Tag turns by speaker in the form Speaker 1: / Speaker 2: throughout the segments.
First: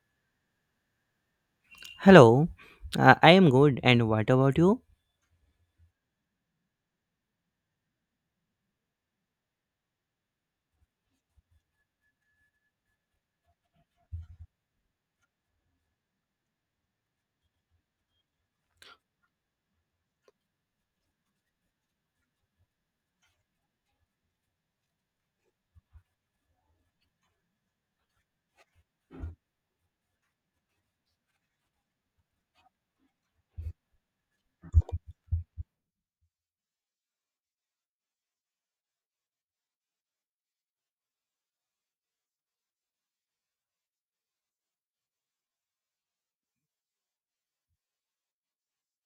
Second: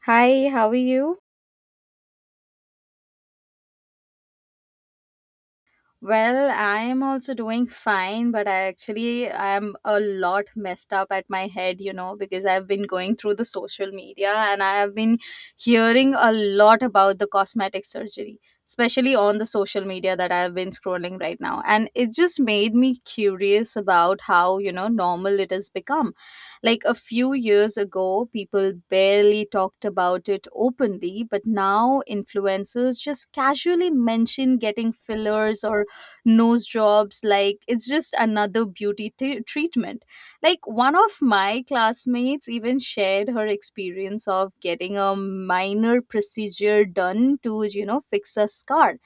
Speaker 1: Hi, how are you?
Speaker 2: Hello, I am good, and what about you?
Speaker 1: Well, I'm also doing fine, but I am a lot messed up at my head, because I've been going through the social media and I have been hearing a lot about the cosmetic surgery, especially on the social media that I've been scrolling right now. And it just made me curious about how normal it has become. Like a few years ago, people barely talked about it openly, but now influencers just casually mention getting fillers or nose jobs like it's just another beauty treatment. Like one of my classmates even shared her experience of getting a minor procedure done to fix a scar,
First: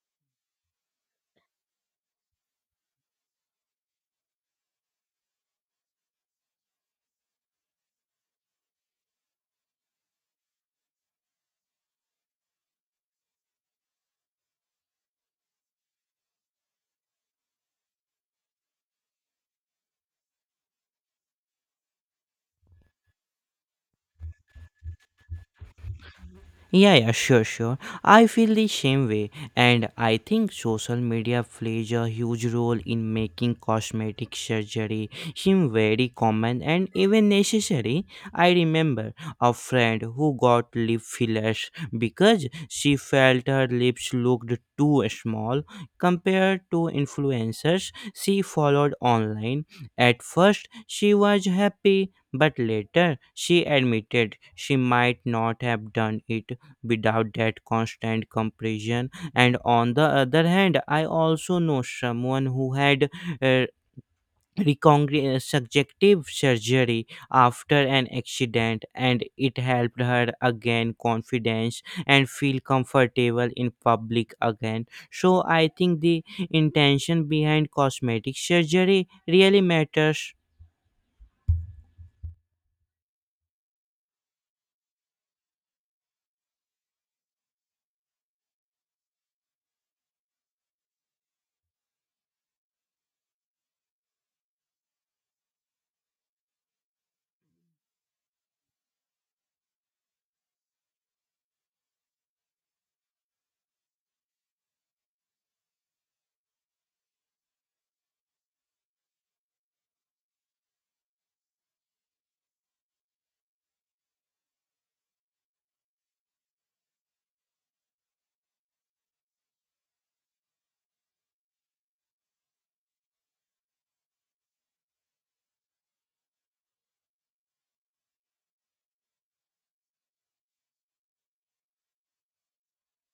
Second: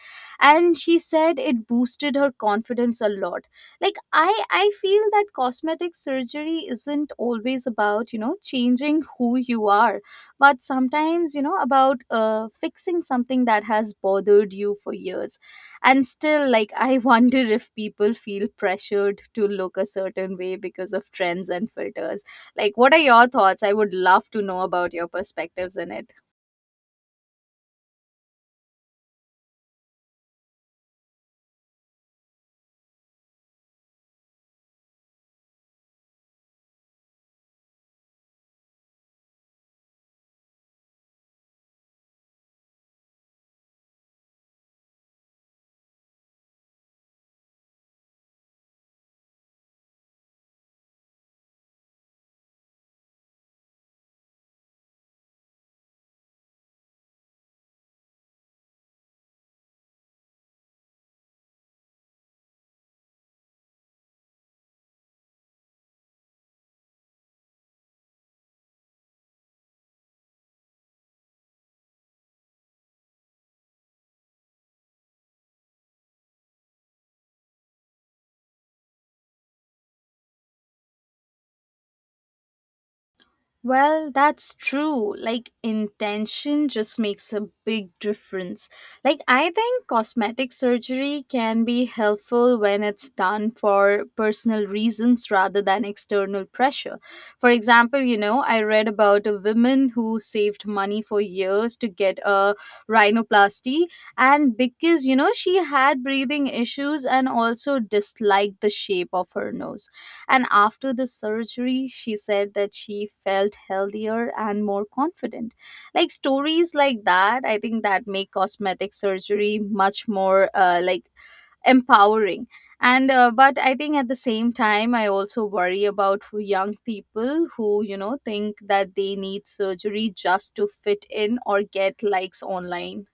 Speaker 1: and she said it boosted her confidence a lot. Like I feel that cosmetic surgery isn't always about changing who you are, but sometimes about fixing something that has bothered you for years. And still, like, I wonder if people feel pressured to look a certain way because of trends and filters. Like, what are your thoughts? I would love to know about your perspectives in it.
Speaker 2: Yeah, yeah, sure, sure. I feel the same way, and I think social media plays a huge role in making cosmetic surgery seem very common and even necessary. I remember a friend who got lip fillers because she felt her lips looked too small compared to influencers she followed online. At first, she was happy, but later she admitted she might not have done it without that constant comparison. And on the other hand, I also know someone who had uh, subjective surgery after an accident, and it helped her again confidence and feel comfortable in public again. So I think the intention behind cosmetic surgery really matters.
Speaker 1: Well, that's true. Like, intention just makes a big difference. Like, I think cosmetic surgery can be helpful when it's done for personal reasons rather than external pressure. For example, you know, I read about a woman who saved money for years to get a rhinoplasty, and because, you know, she had breathing issues and also disliked the shape of her nose. And after the surgery, she said that she felt healthier and more confident. Like stories like that, I think that make cosmetic surgery much more like empowering. And uh, but I think at the same time I also worry about who young people who think that they need surgery just to fit in or get likes online.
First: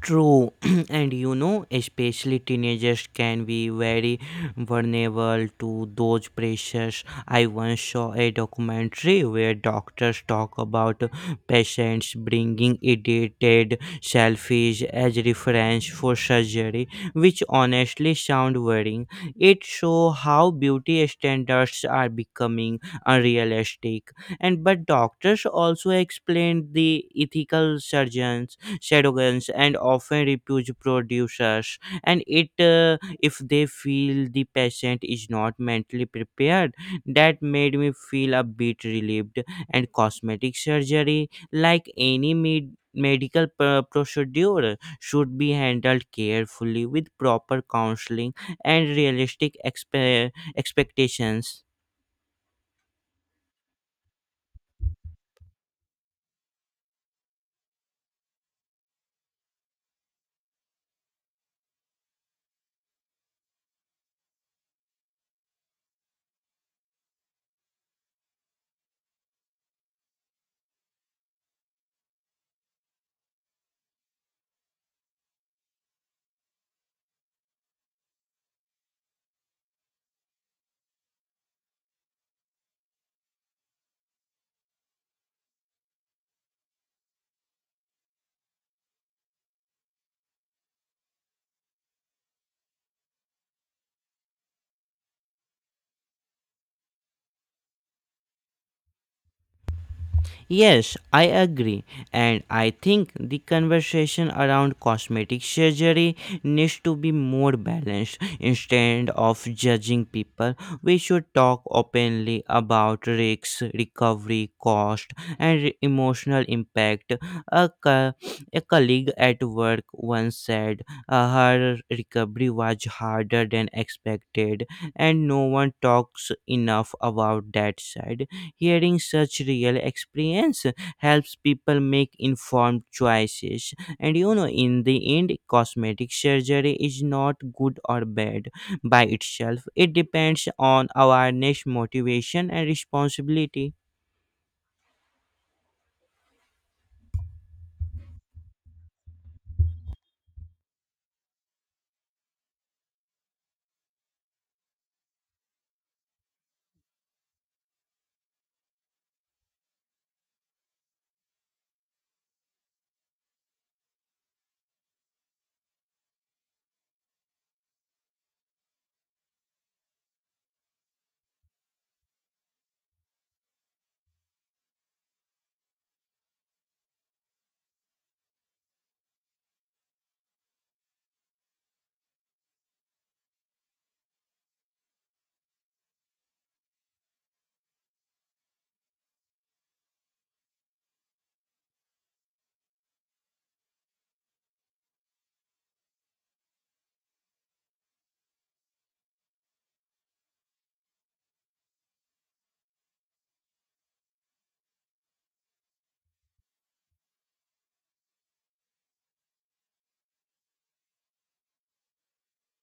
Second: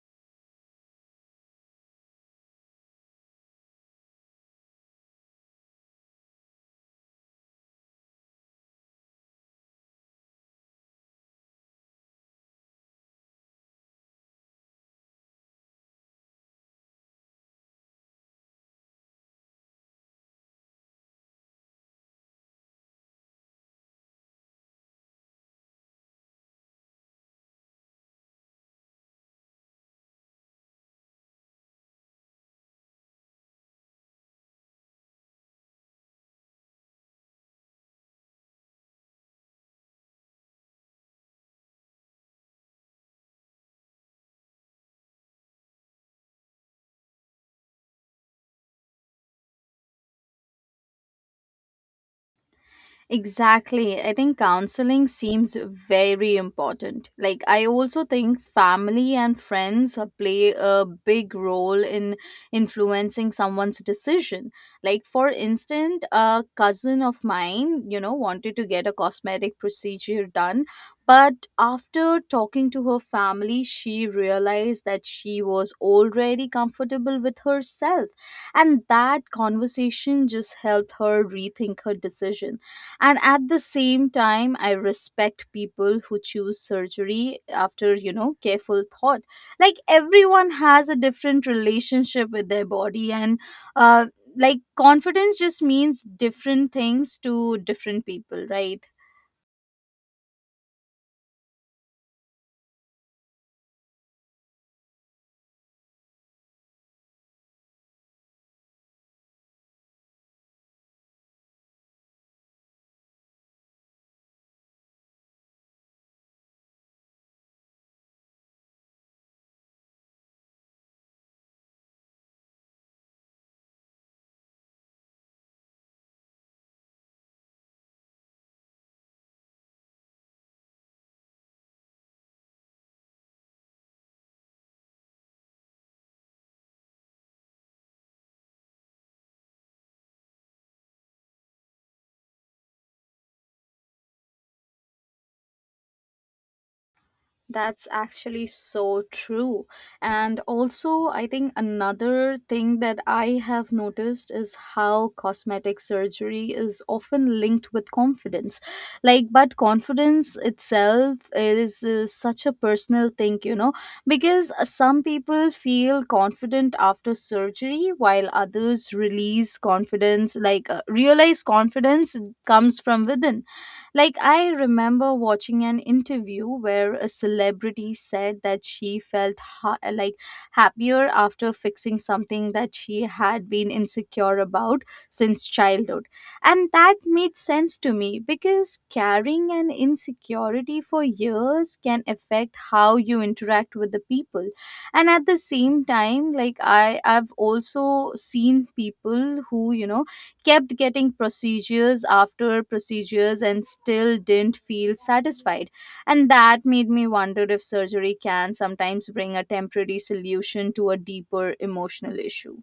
Speaker 2: True, and you know, especially teenagers can be very vulnerable to those pressures. I once saw a documentary where doctors talk about patients bringing edited selfies as reference for surgery, which honestly sound worrying. It shows how beauty standards are becoming unrealistic. And but doctors also explained the ethical surgeons shadowguns and often refuse producers, and it if they feel the patient is not mentally prepared, that made me feel a bit relieved. And cosmetic surgery, like any medical procedure, should be handled carefully with proper counseling and realistic expectations.
Speaker 1: Exactly. I think counseling seems very important. Like, I also think family and friends play a big role in influencing someone's decision. Like, for instance, a cousin of mine, you know, wanted to get a cosmetic procedure done. But after talking to her family, she realized that she was already comfortable with herself. And that conversation just helped her rethink her decision. And at the same time, I respect people who choose surgery after careful thought. Like, everyone has a different relationship with their body and uh, like confidence just means different things to different people, right?
Speaker 2: Yes, I agree. And I think the conversation around cosmetic surgery needs to be more balanced. Instead of judging people, we should talk openly about risks, recovery, cost, and emotional impact. A, co- a colleague at work once said her recovery was harder than expected, and no one talks enough about that side. Hearing such real experience helps people make informed choices. And you know, in the end, cosmetic surgery is not good or bad by itself. It depends on awareness, motivation, and responsibility.
Speaker 1: That's actually so true. And also, I think another thing that I have noticed is how cosmetic surgery is often linked with confidence. Like, but confidence itself is such a personal thing, you know, because some people feel confident after surgery while others release confidence, like, realize confidence comes from within. Like, I remember watching an interview where a celebrity said that she felt like happier after fixing something that she had been insecure about since childhood. And that made sense to me because carrying an insecurity for years can affect how you interact with the people. And at the same time, like, I've also seen people who, you know, kept getting procedures after procedures and still didn't feel satisfied. And that made me wonder if surgery can sometimes bring a temporary solution to a deeper emotional issue.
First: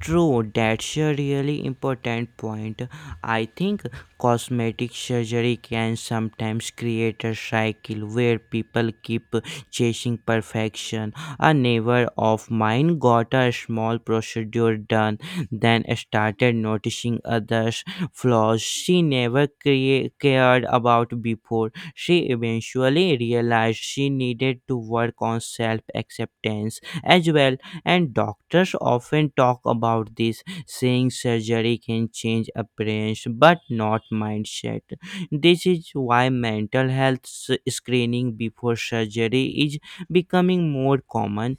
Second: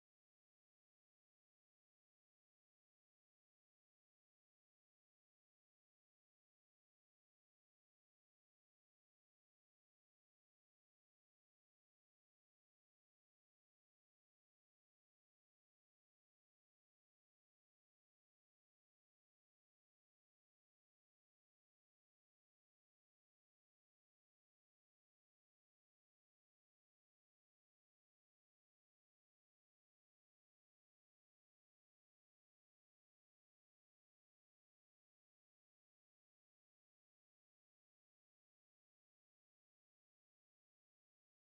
Speaker 2: True, that's a really important point. I think cosmetic surgery can sometimes create a cycle where people keep chasing perfection. A neighbor of mine got a small procedure done, then started noticing others' flaws she never cared about before. She eventually realized she needed to work on self acceptance as well. And doctors often talk about this, saying surgery can change appearance but not mindset. This is why mental health screening before surgery is becoming more common.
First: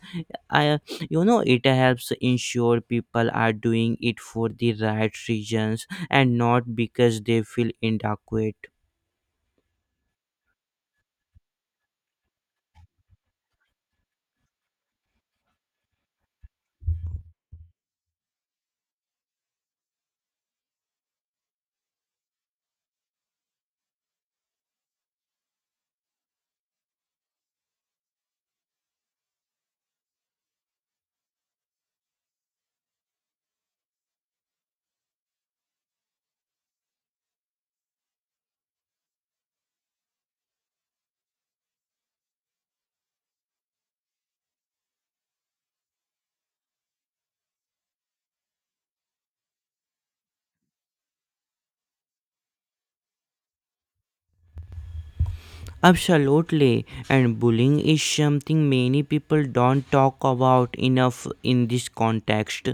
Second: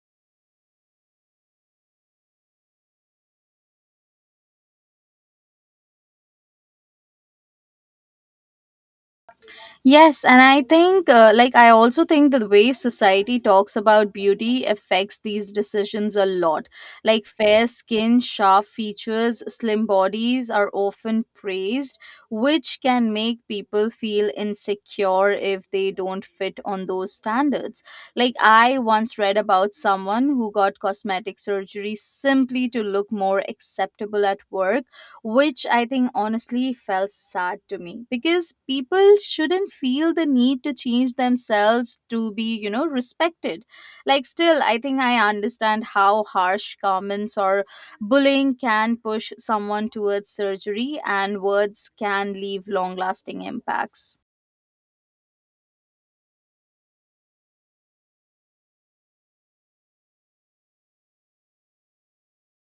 Speaker 2: I, you know, it helps ensure people are doing it for the right reasons and not because they feel inadequate.
Speaker 1: Yes, and I think, like, I also think that the way society talks about beauty affects these decisions a lot. Like, fair skin, sharp features, slim bodies are often praised, which can make people feel insecure if they don't fit on those standards. Like, I once read about someone who got cosmetic surgery simply to look more acceptable at work, which I think honestly felt sad to me because people shouldn't feel the need to change themselves to be, you know, respected. Like, still, I think I understand how harsh comments or bullying can push someone towards surgery, and words can leave long lasting impacts.
Speaker 2: Absolutely, and bullying is something many people don't talk about enough in this context.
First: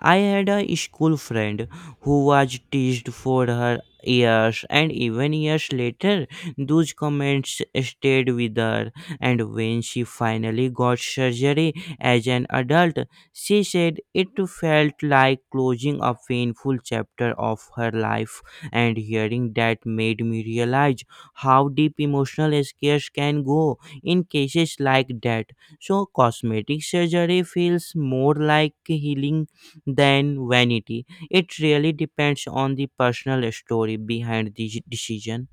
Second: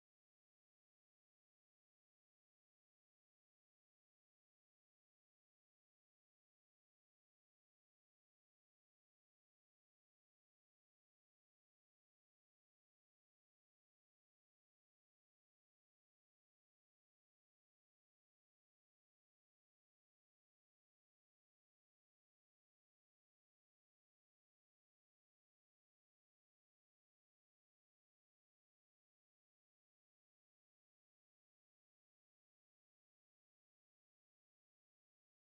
Speaker 2: I had a school friend who was teased for her years, and even years later, those comments stayed with her. And when she finally got surgery as an adult, she said it felt like closing a painful chapter of her life, and hearing that made me realize how deep emotional scares can go in cases like that. So, cosmetic surgery feels more like healing than vanity. It really depends on the personal story behind the decision.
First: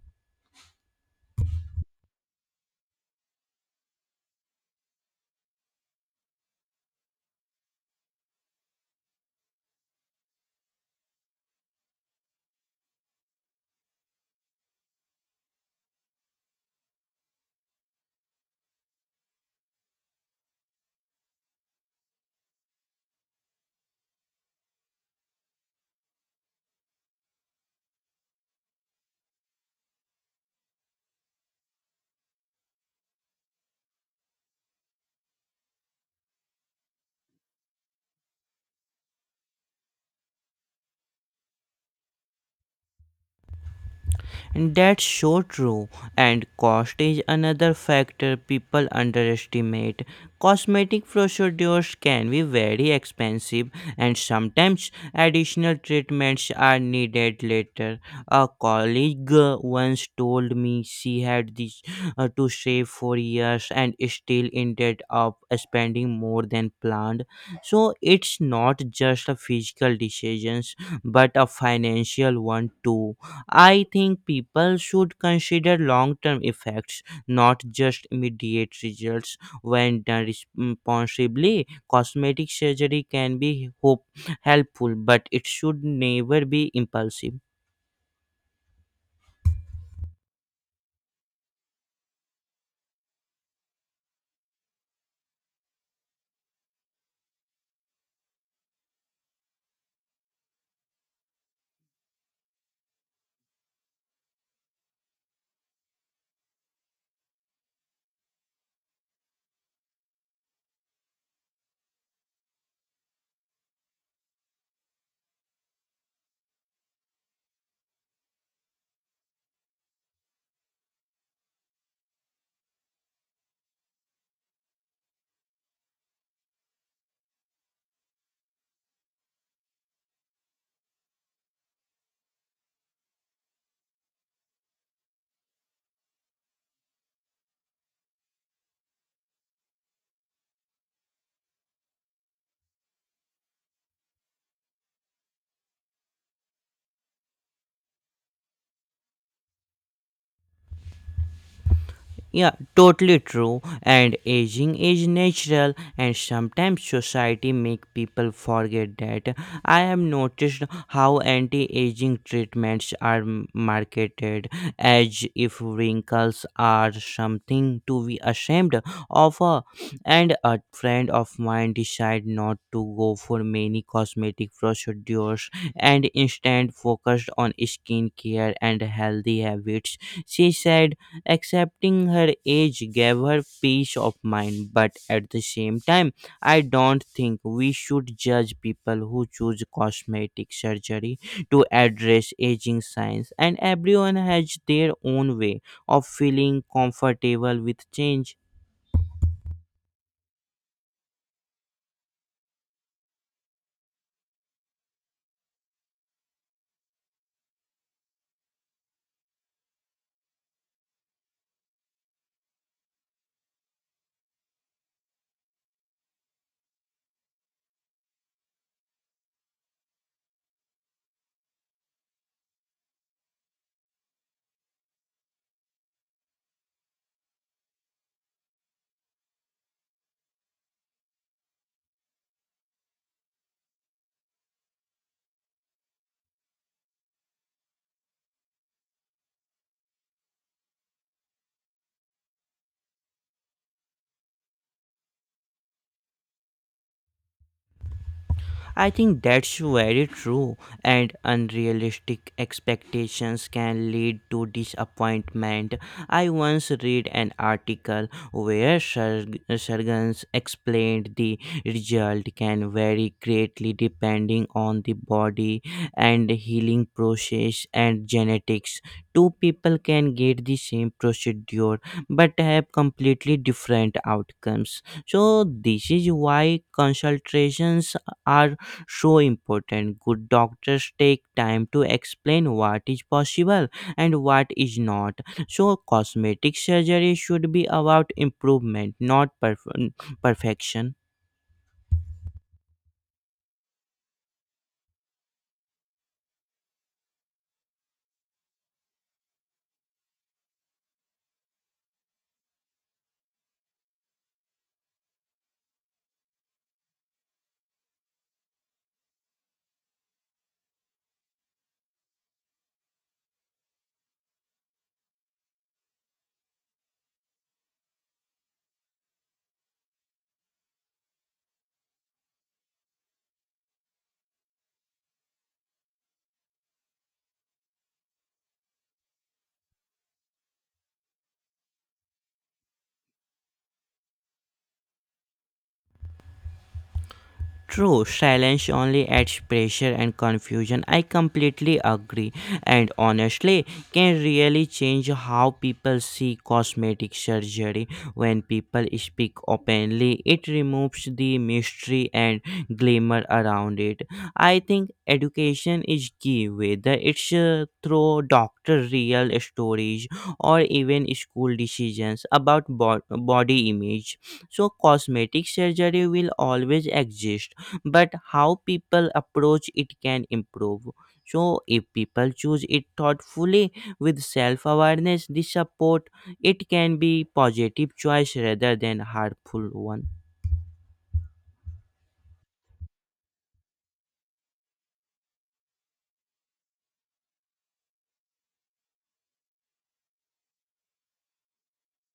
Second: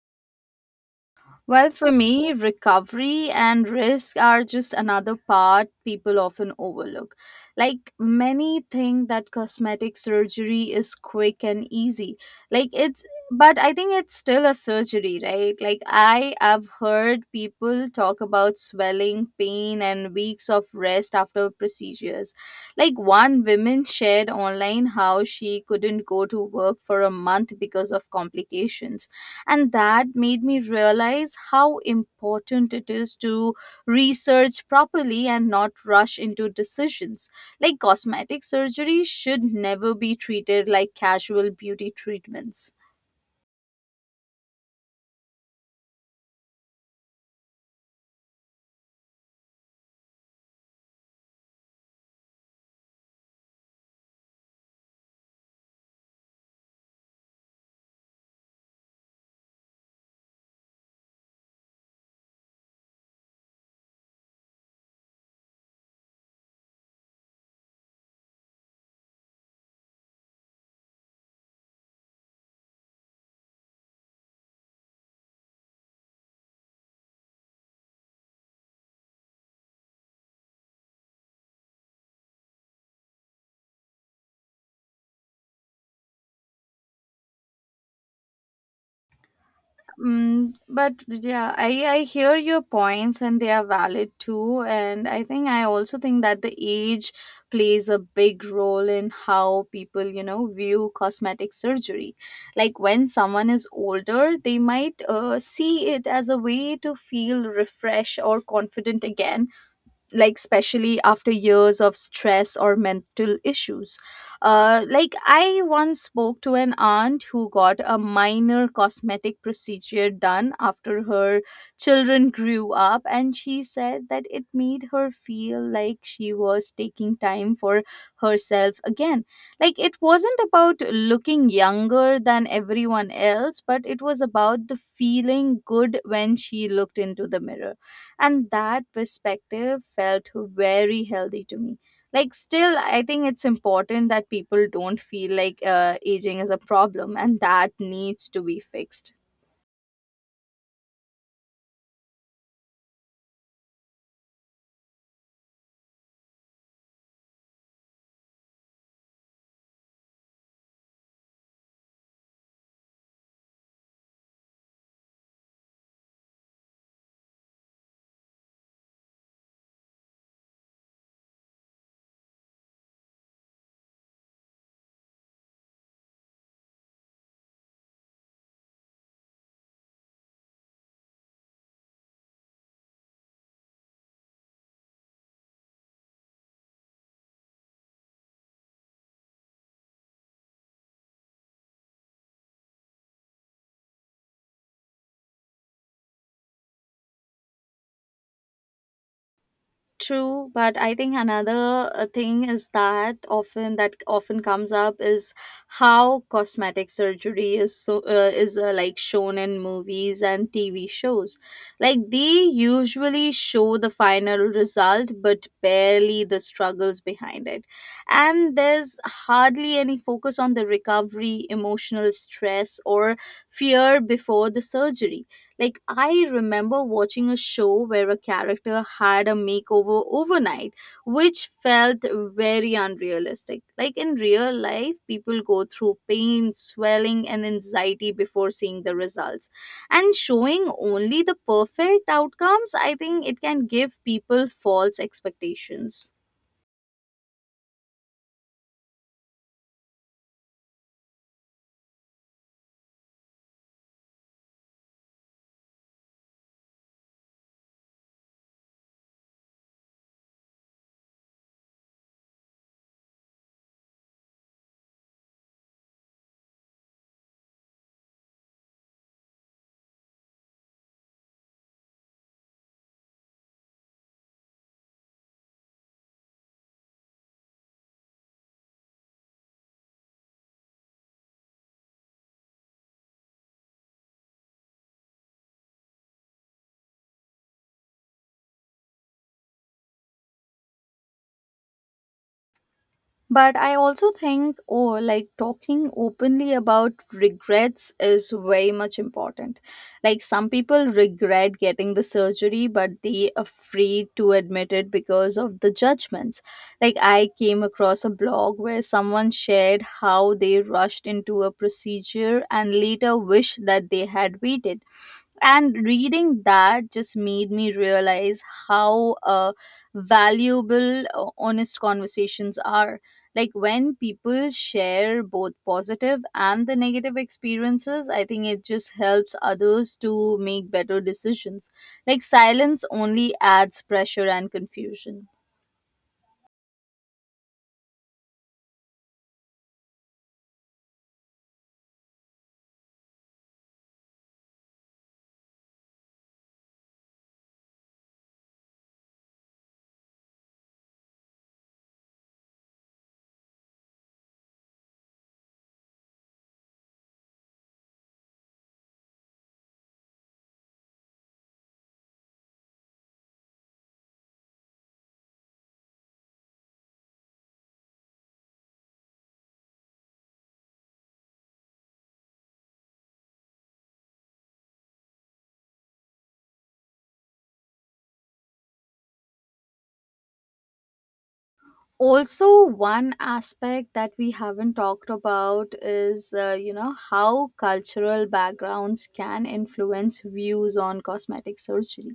Speaker 1: Well, for me, recovery and risk are just another part people often overlook. Like, many think that cosmetic surgery is quick and easy. Like, it's But I think it's still a surgery, right? Like, I have heard people talk about swelling, pain, and weeks of rest after procedures. Like, one woman shared online how she couldn't go to work for a month because of complications, and that made me realize how important it is to research properly and not rush into decisions. Like, cosmetic surgery should never be treated like casual beauty treatments.
Speaker 2: That's so true. And cost is another factor people underestimate. Cosmetic procedures can be very expensive, and sometimes additional treatments are needed later. A colleague once told me she had this, to save for years and still ended up spending more than planned. So it's not just a physical decisions, but a financial one too. I think people should consider long term effects, not just immediate results. When done responsibly, cosmetic surgery can be helpful, but it should never be impulsive.
Speaker 1: Mm, but yeah, I hear your points and they are valid too. And I think I also think that the age plays a big role in how people, you know, view cosmetic surgery. Like, when someone is older, they might see it as a way to feel refreshed or confident again, like especially after years of stress or mental issues. Like, I once spoke to an aunt who got a minor cosmetic procedure done after her children grew up, and she said that it made her feel like she was taking time for herself again. Like, it wasn't about looking younger than everyone else, but it was about the feeling good when she looked into the mirror. And that perspective felt very healthy to me. Like, still, I think it's important that people don't feel like aging is a problem and that needs to be fixed.
Speaker 2: Yeah, totally true. And aging is natural, and sometimes society make people forget that. I have noticed how anti-aging treatments are marketed as if wrinkles are something to be ashamed of. And a friend of mine decided not to go for many cosmetic procedures and instead focused on skincare and healthy habits. She said accepting her age gave her peace of mind, but at the same time, I don't think we should judge people who choose cosmetic surgery to address aging signs, and everyone has their own way of feeling comfortable with change.
Speaker 1: True, but I think another thing is that often comes up is how cosmetic surgery is like shown in movies and TV shows. Like, they usually show the final result, but barely the struggles behind it, and there's hardly any focus on the recovery, emotional stress, or fear before the surgery. Like, I remember watching a show where a character had a makeover overnight, which felt very unrealistic. Like, in real life, people go through pain, swelling, and anxiety before seeing the results. And showing only the perfect outcomes, I think it can give people false expectations.
Speaker 2: I think that's very true, and unrealistic expectations can lead to disappointment. I once read an article where surgeons explained the result can vary greatly depending on the body and healing process and genetics. Two people can get the same procedure but have completely different outcomes. So, this is why consultations are so important. Good doctors take time to explain what is possible and what is not. So, cosmetic surgery should be about improvement, not perfection.
Speaker 1: But I also think, oh, like talking openly about regrets is very much important. Like, some people regret getting the surgery, but they afraid to admit it because of the judgments. Like, I came across a blog where someone shared how they rushed into a procedure and later wished that they had waited, and reading that just made me realize how valuable honest conversations are. Like, when people share both positive and the negative experiences, I think it just helps others to make better decisions. Like, silence only adds pressure and confusion.
Speaker 2: True, silence only adds pressure and confusion. I completely agree. And honestly, can really change how people see cosmetic surgery. When people speak openly, it removes the mystery and glamour around it. I think education is key, whether it's through doctor real stories or even school decisions about body image. So, cosmetic surgery will always exist, but how people approach it can improve. So, if people choose it thoughtfully with self awareness, the support, it can be positive choice rather than harmful one.
Speaker 1: Also, one aspect that we haven't talked about is you know how cultural backgrounds can influence views on cosmetic surgery.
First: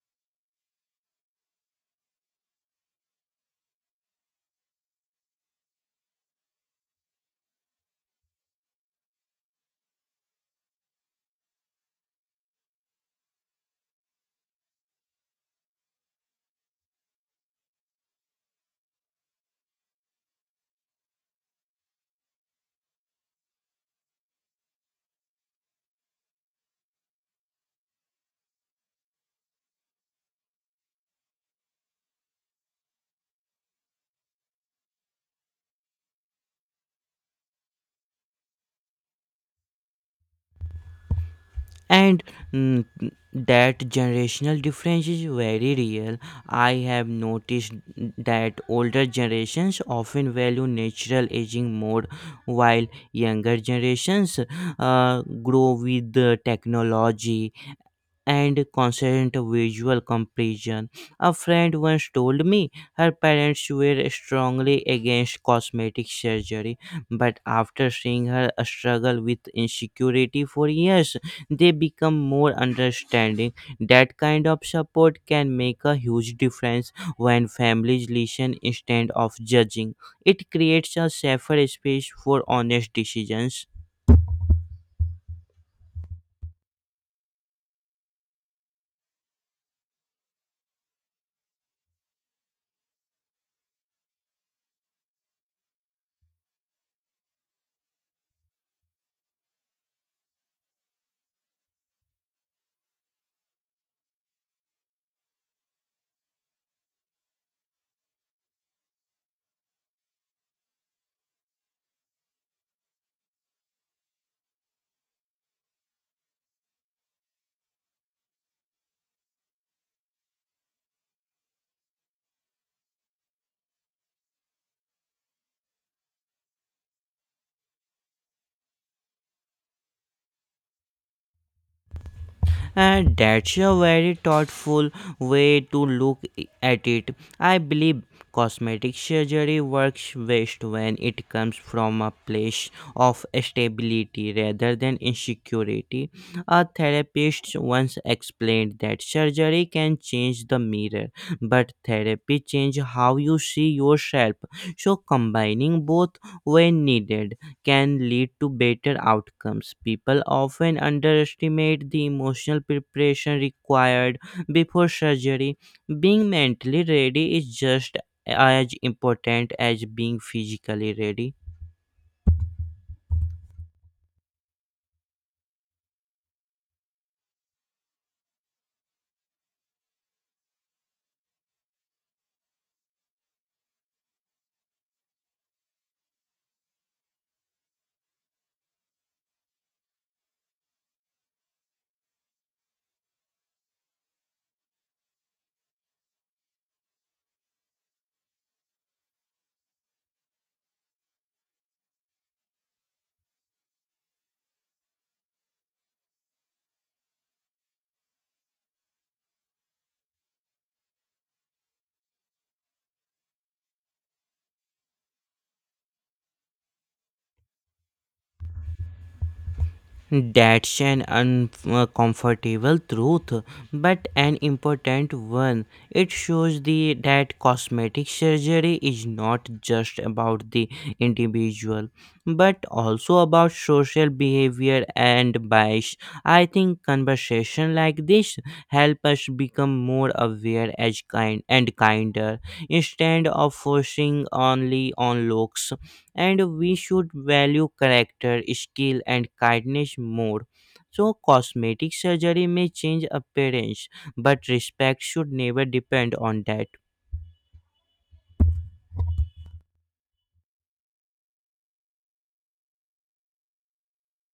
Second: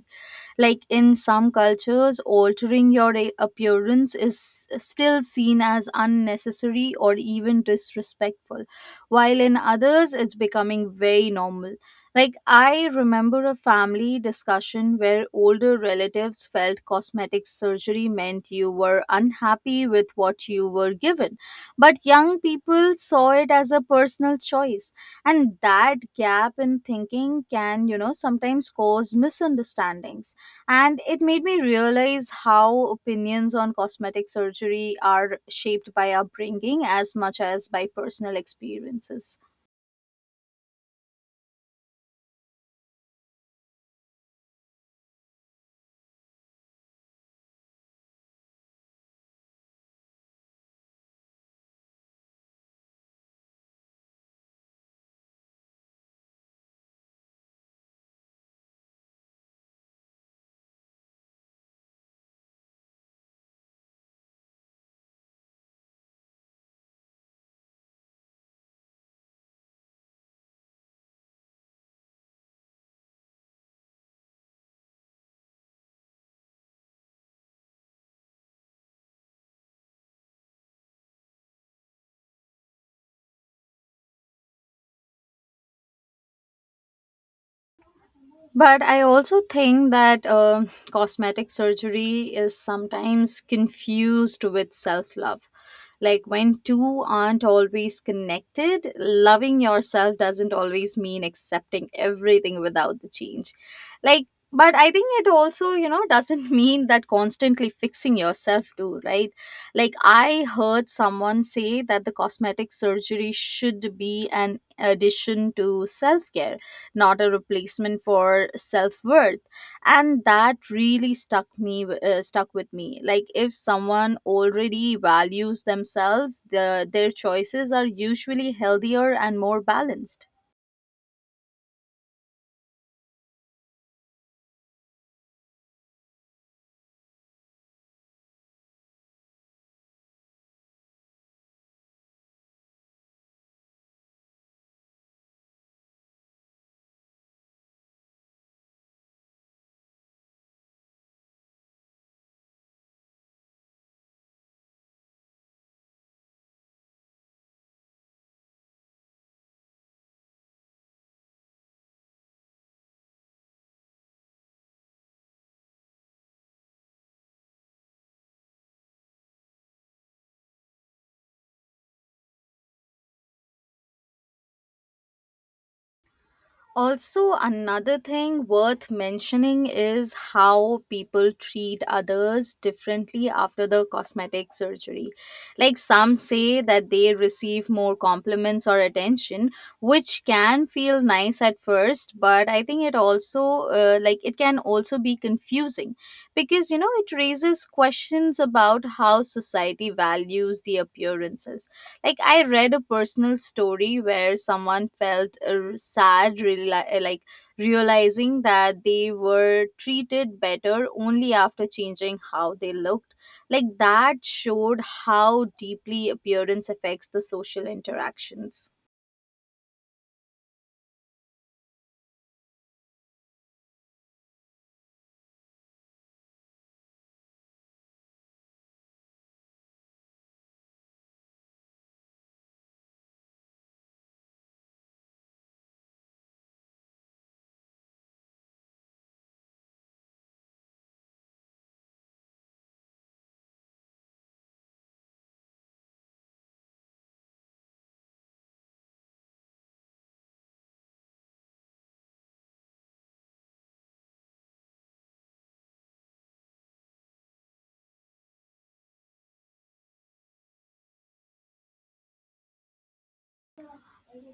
Speaker 1: Like, in some cultures, altering your appearance is still seen as unnecessary or even disrespectful, while in others it's becoming very normal. Like, I remember a family discussion where older relatives felt cosmetic surgery meant you were unhappy with what you were given, but young people saw it as a personal choice. And that gap in thinking can, you know, sometimes cause misunderstandings. And it made me realize how opinions on cosmetic surgery are shaped by upbringing as much as by personal experiences.
Speaker 2: And mm, that generational difference is very real. I have noticed that older generations often value natural aging more, while younger generations grow with the technology and constant visual comparison. A friend once told me her parents were strongly against cosmetic surgery, but after seeing her struggle with insecurity for years, they become more understanding. That kind of support can make a huge difference when families listen instead of judging. It creates a safer space for honest decisions.
Speaker 1: But I also think that cosmetic surgery is sometimes confused with self love. Like, when two aren't always connected, loving yourself doesn't always mean accepting everything without the change. Like, but I think it also, you know, doesn't mean that constantly fixing yourself too, right? Like, I heard someone say that the cosmetic surgery should be an addition to self care, not a replacement for self-worth. And that really stuck with me. Like, if someone already values themselves, their choices are usually healthier and more balanced.
Speaker 2: And that's a very thoughtful way to look at it. I believe cosmetic surgery works best when it comes from a place of stability rather than insecurity. A therapist once explained that surgery can change the mirror, but therapy change how you see yourself. So combining both when needed can lead to better outcomes. People often underestimate the emotional preparation required before surgery. Being mentally ready is just as important as being physically ready.
Speaker 1: Also, another thing worth mentioning is how people treat others differently after the cosmetic surgery. Like, some say that they receive more compliments or attention, which can feel nice at first, but I think it can also be confusing because, you know, it raises questions about how society values the appearances. Like, I read a personal story where someone felt sad, realizing that they were treated better only after changing how they looked. Like, that showed how deeply appearance affects the social interactions.
Speaker 2: That's an uncomfortable truth, but an important one. It shows the that cosmetic surgery is not just about the individual, but also about social behavior and bias. I think conversation like this help us become more aware as kind and kinder instead of forcing only on looks, and we should value character, skill, and kindness more. So, cosmetic surgery may change appearance, but respect should never depend on that.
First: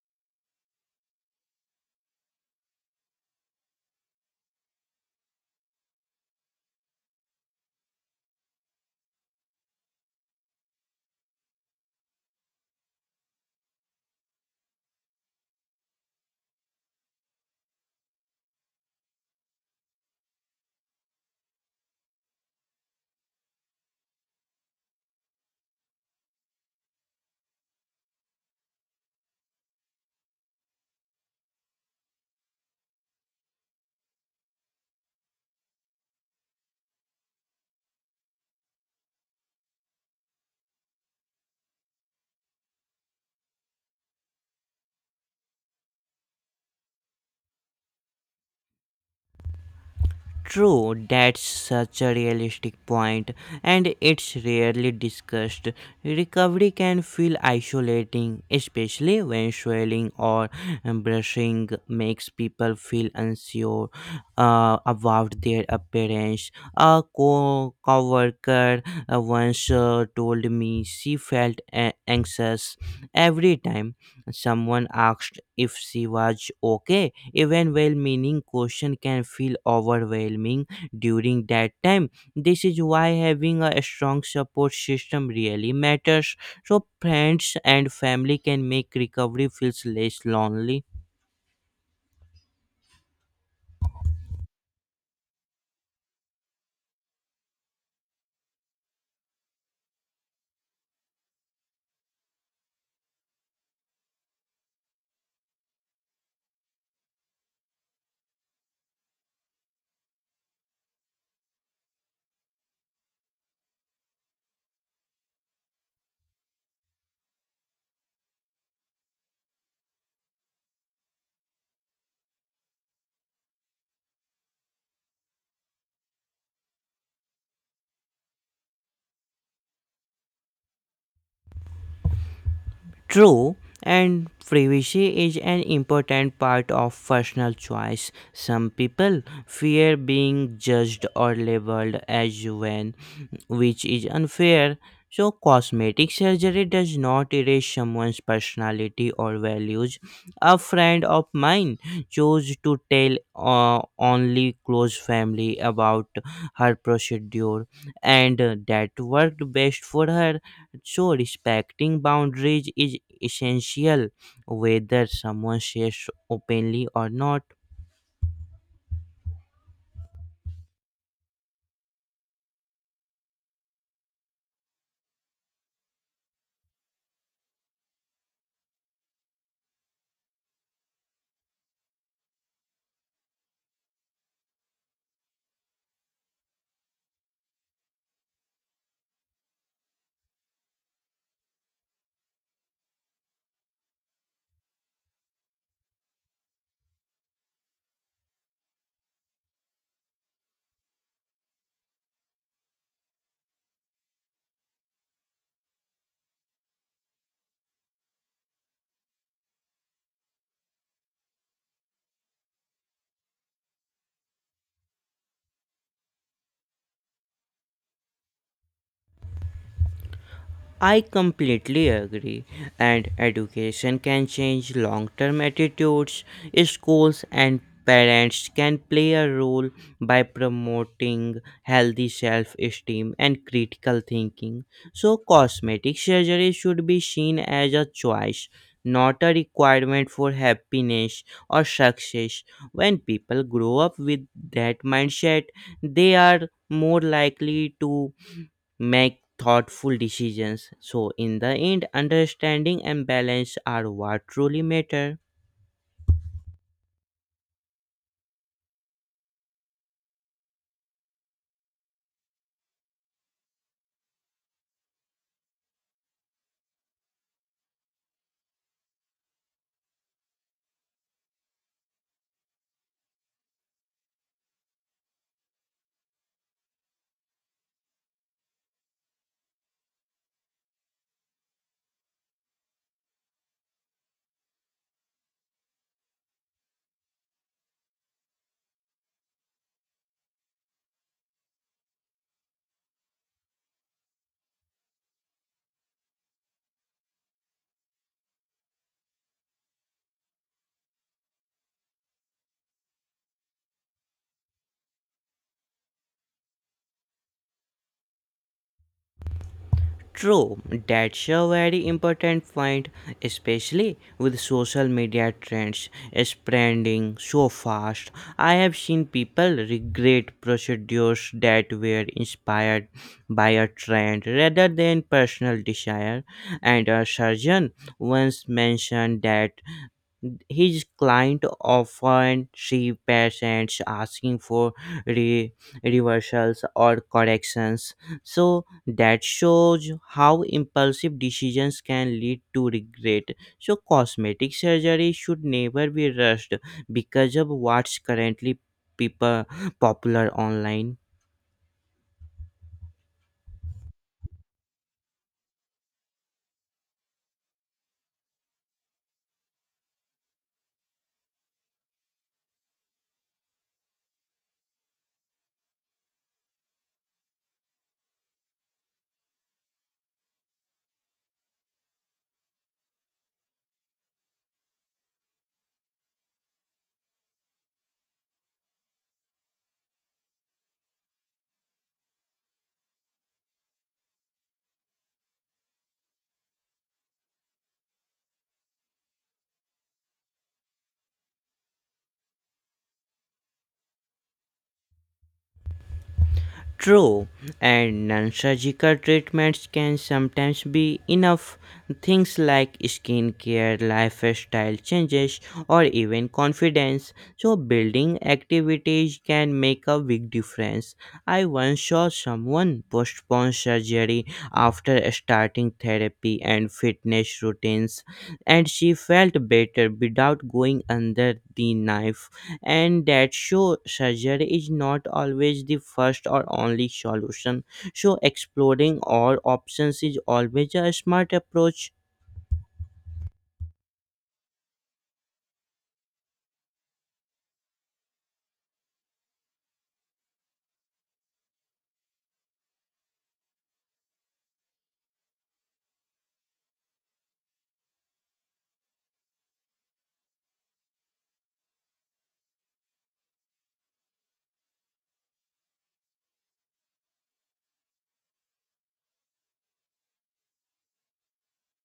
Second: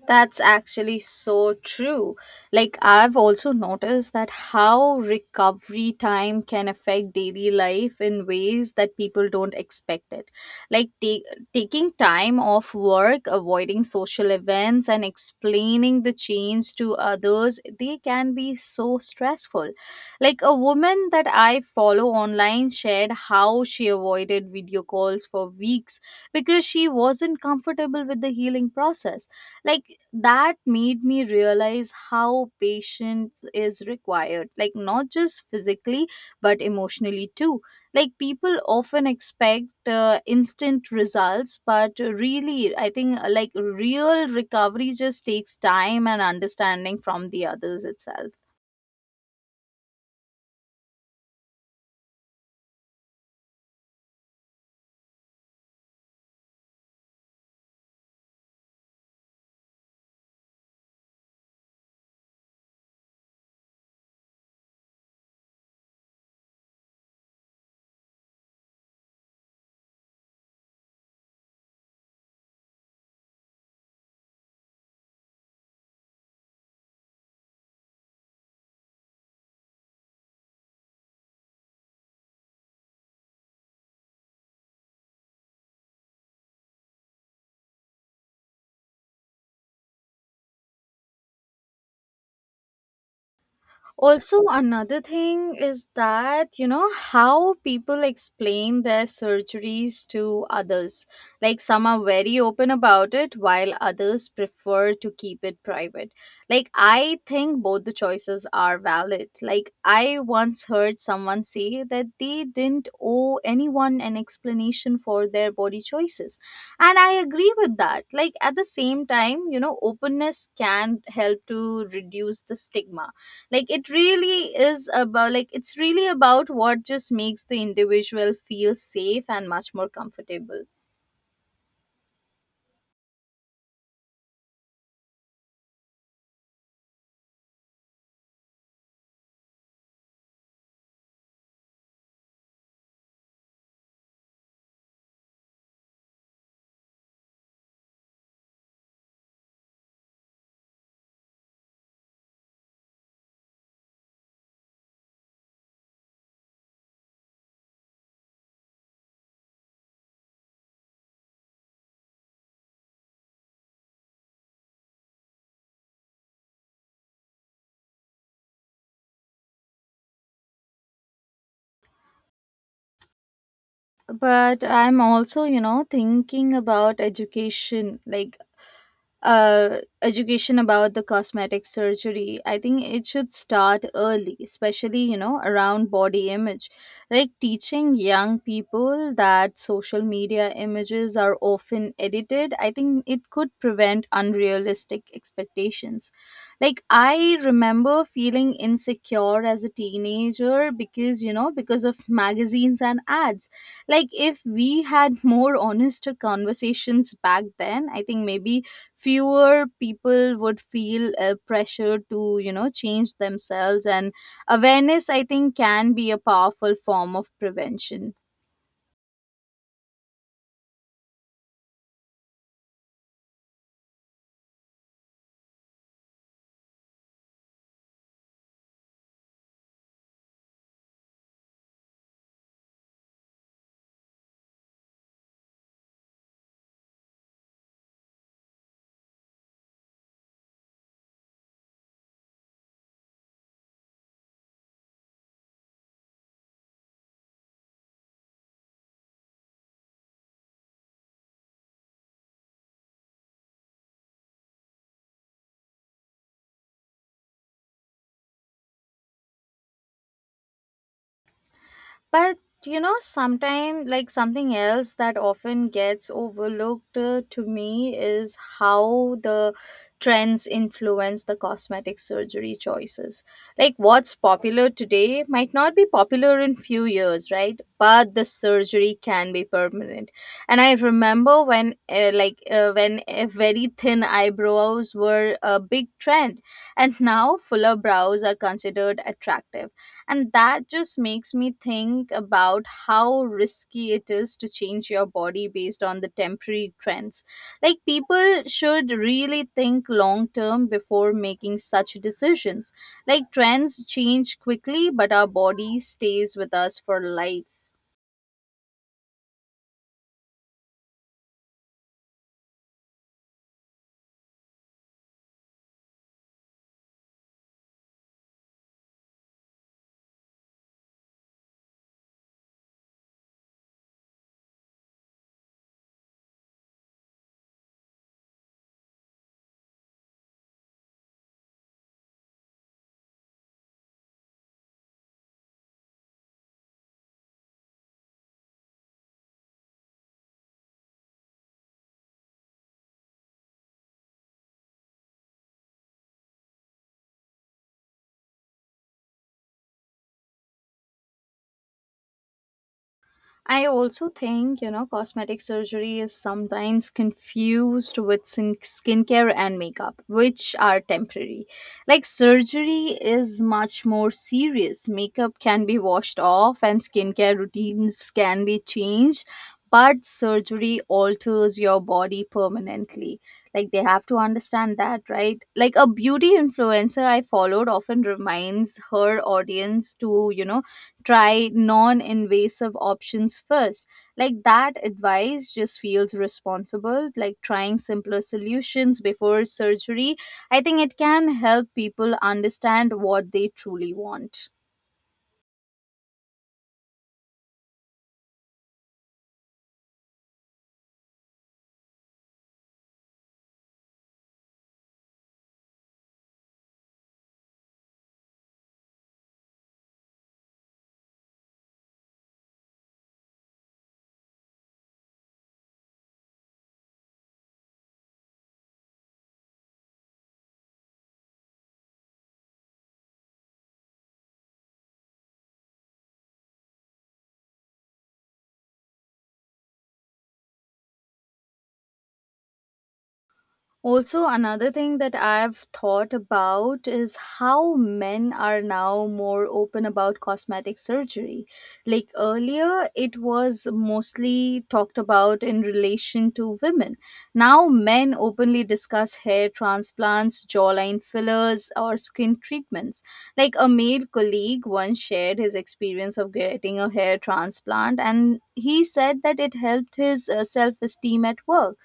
Speaker 1: That's actually so true. Like, I've also noticed that how recovery time can affect daily life in ways that people don't expect it. Like, taking time off work, avoiding social events, and explaining the change to others, they can be so stressful. Like, a woman that I follow online shared how she avoided video calls for weeks because she wasn't comfortable with the healing process, like that made me realize how patience is required, like not just physically but emotionally too. Like people often expect instant results, but really I think like real recovery just takes time and understanding from the others itself.
Speaker 2: True, that's such a realistic point, and it's rarely discussed. Recovery can feel isolating, especially when swelling or brushing makes people feel unsure about their appearance. A co worker once told me she felt anxious every time someone asked if she was okay. Even well meaning question can feel overwhelming during that time. This is why having a strong support system really matters. So friends and family can make recovery feels less lonely.
Speaker 1: Also another thing is that, you know, how people explain their surgeries to others, like some are very open about it while others prefer to keep it private. Like I think both the choices are valid. Like I once heard someone say that they didn't owe anyone an explanation for their body choices, and I agree with that. Like at the same time, you know, openness can help to reduce the stigma. Like it really is about, like it's really about what just makes the individual feel safe and much more comfortable.
Speaker 2: True, and privacy is an important part of personal choice. Some people fear being judged or labeled as when, which is unfair. So, cosmetic surgery does not erase someone's personality or values. A friend of mine chose to tell only close family about her procedure, and that worked best for her. So, respecting boundaries is essential, whether someone says openly or not.
Speaker 1: But I'm also, you know, thinking about education, like education about the cosmetic surgery. I think it should start early, especially, you know, around body image. Like teaching young people that social media images are often edited, I think it could prevent unrealistic expectations. Like I remember feeling insecure as a teenager because, you know, because of magazines and ads. Like if we had more honest conversations back then, I think maybe fewer people would feel pressure to, you know, change themselves. And awareness, I think, can be a powerful form of prevention.
Speaker 2: I completely agree, and education can change long term attitudes. Schools and parents can play a role by promoting healthy self esteem and critical thinking. So, cosmetic surgery should be seen as a choice, not a requirement for happiness or success. When people grow up with that mindset, they are more likely to make thoughtful decisions. So, in the end, understanding and balance are what truly matter.
Speaker 1: But you know, sometimes, like something else that often gets overlooked to me is how the trends influence the cosmetic surgery choices. Like, what's popular today might not be popular in few years, right? But the surgery can be permanent. And I remember when, very thin eyebrows were a big trend, and now fuller brows are considered attractive, and that just makes me think about how risky it is to change your body based on the temporary trends. Like, people should really think long term before making such decisions. Like, trends change quickly, but our body stays with us for life.
Speaker 2: True, that's a very important point, especially with social media trends spreading so fast. I have seen people regret procedures that were inspired by a trend rather than personal desire, and a surgeon once mentioned that his client often see patients asking for re- reversals or corrections. So that shows how impulsive decisions can lead to regret. So cosmetic surgery should never be rushed because of what's currently people popular online.
Speaker 1: I also think, you know, cosmetic surgery is sometimes confused with skincare and makeup, which are temporary. Like, surgery is much more serious. Makeup can be washed off and skincare routines can be changed, but surgery alters your body permanently. Like, they have to understand that, right? Like, a beauty influencer I followed often reminds her audience to, you know, try non invasive options first. Like that advice just feels responsible, like trying simpler solutions before surgery. I think it can help people understand what they truly want.
Speaker 2: True, and non surgical treatments can sometimes be enough. Things like skincare, lifestyle changes, or even confidence. So, building activities can make a big difference. I once saw someone postpone surgery after starting therapy and fitness routines, and she felt better without going under the knife, and that show surgery is not always the first or only solution. So exploring all options is always a smart approach.
Speaker 1: Also, another thing that I've thought about is how men are now more open about cosmetic surgery. Like earlier, it was mostly talked about in relation to women. Now, men openly discuss hair transplants, jawline fillers, or skin treatments. Like a male colleague once shared his experience of getting a hair transplant, and he said that it helped his self esteem at work,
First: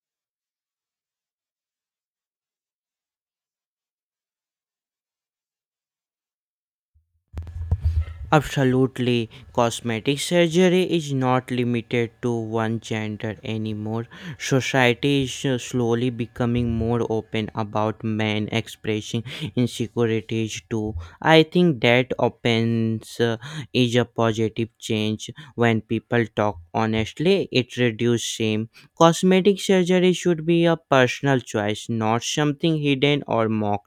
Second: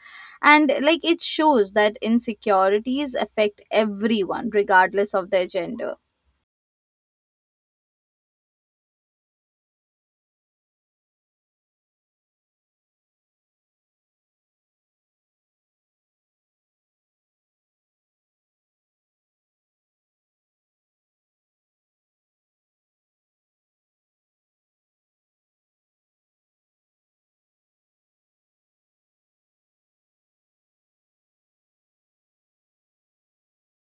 Speaker 1: and like it shows that insecurities affect everyone regardless of their gender.
Speaker 2: Absolutely, cosmetic surgery is not limited to one gender anymore. Society is slowly becoming more open about men expressing insecurities too. I think that opens is a positive change when people talk honestly. It reduces shame. Cosmetic surgery should be a personal choice, not something hidden or mocked.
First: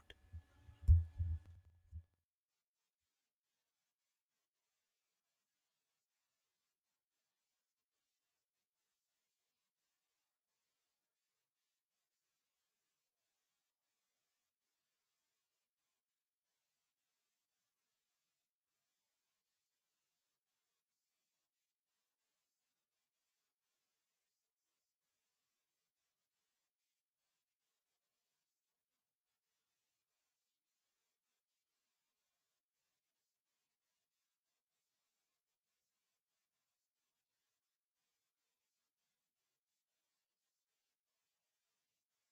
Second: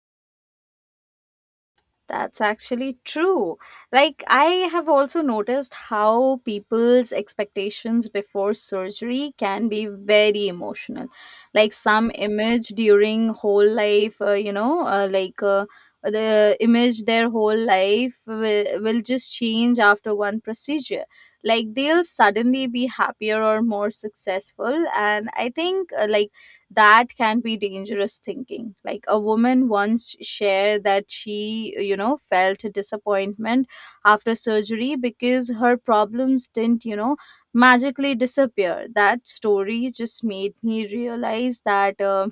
Speaker 1: That's actually true. Like, I have also noticed how people's expectations before surgery can be very emotional. Like, some image during whole life, you know, like the image their whole life will just change after one procedure. Like, they'll suddenly be happier or more successful. And I think, that can be dangerous thinking. Like a woman once shared that she, you know, felt a disappointment after surgery because her problems didn't, you know, magically disappear. That story just made me realize that,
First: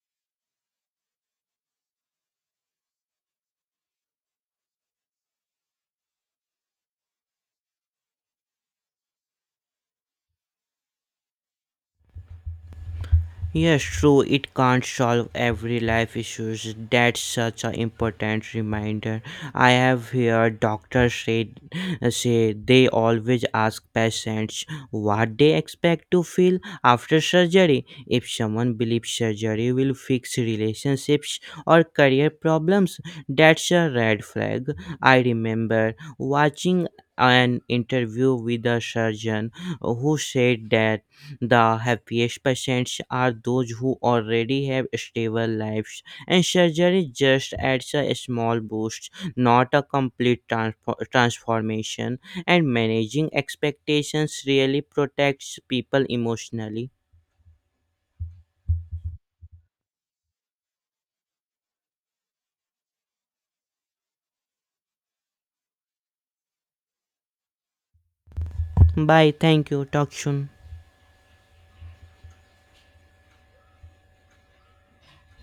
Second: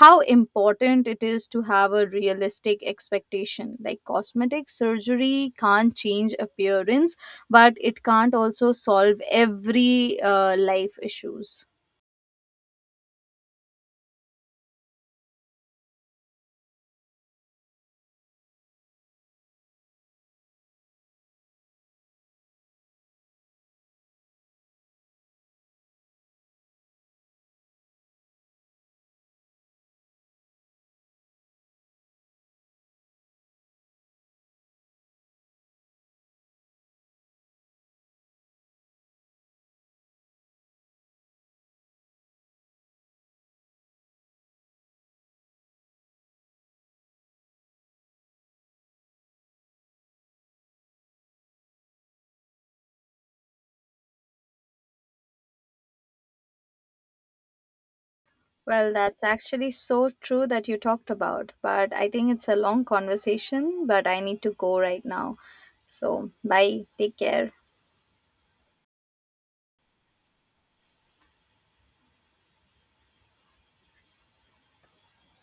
Speaker 1: how important it is to have a realistic expectation. Like cosmetic surgery can't change appearance, but it can't also solve every life issues.
Speaker 2: Yes, true, it can't solve every life issues. That's such an important reminder. I have heard doctors say they always ask patients what they expect to feel after surgery. If someone believes surgery will fix relationships or career problems, that's a red flag. I remember watching an interview with a surgeon who said that the happiest patients are those who already have stable lives, and surgery just adds a small boost, not a complete transformation. And managing expectations really protects people emotionally.
Speaker 1: Well, that's actually so true that you talked about, but I think it's a long conversation, but I need to go right now. So, bye. Take care.
Speaker 2: Bye, thank you, talk soon.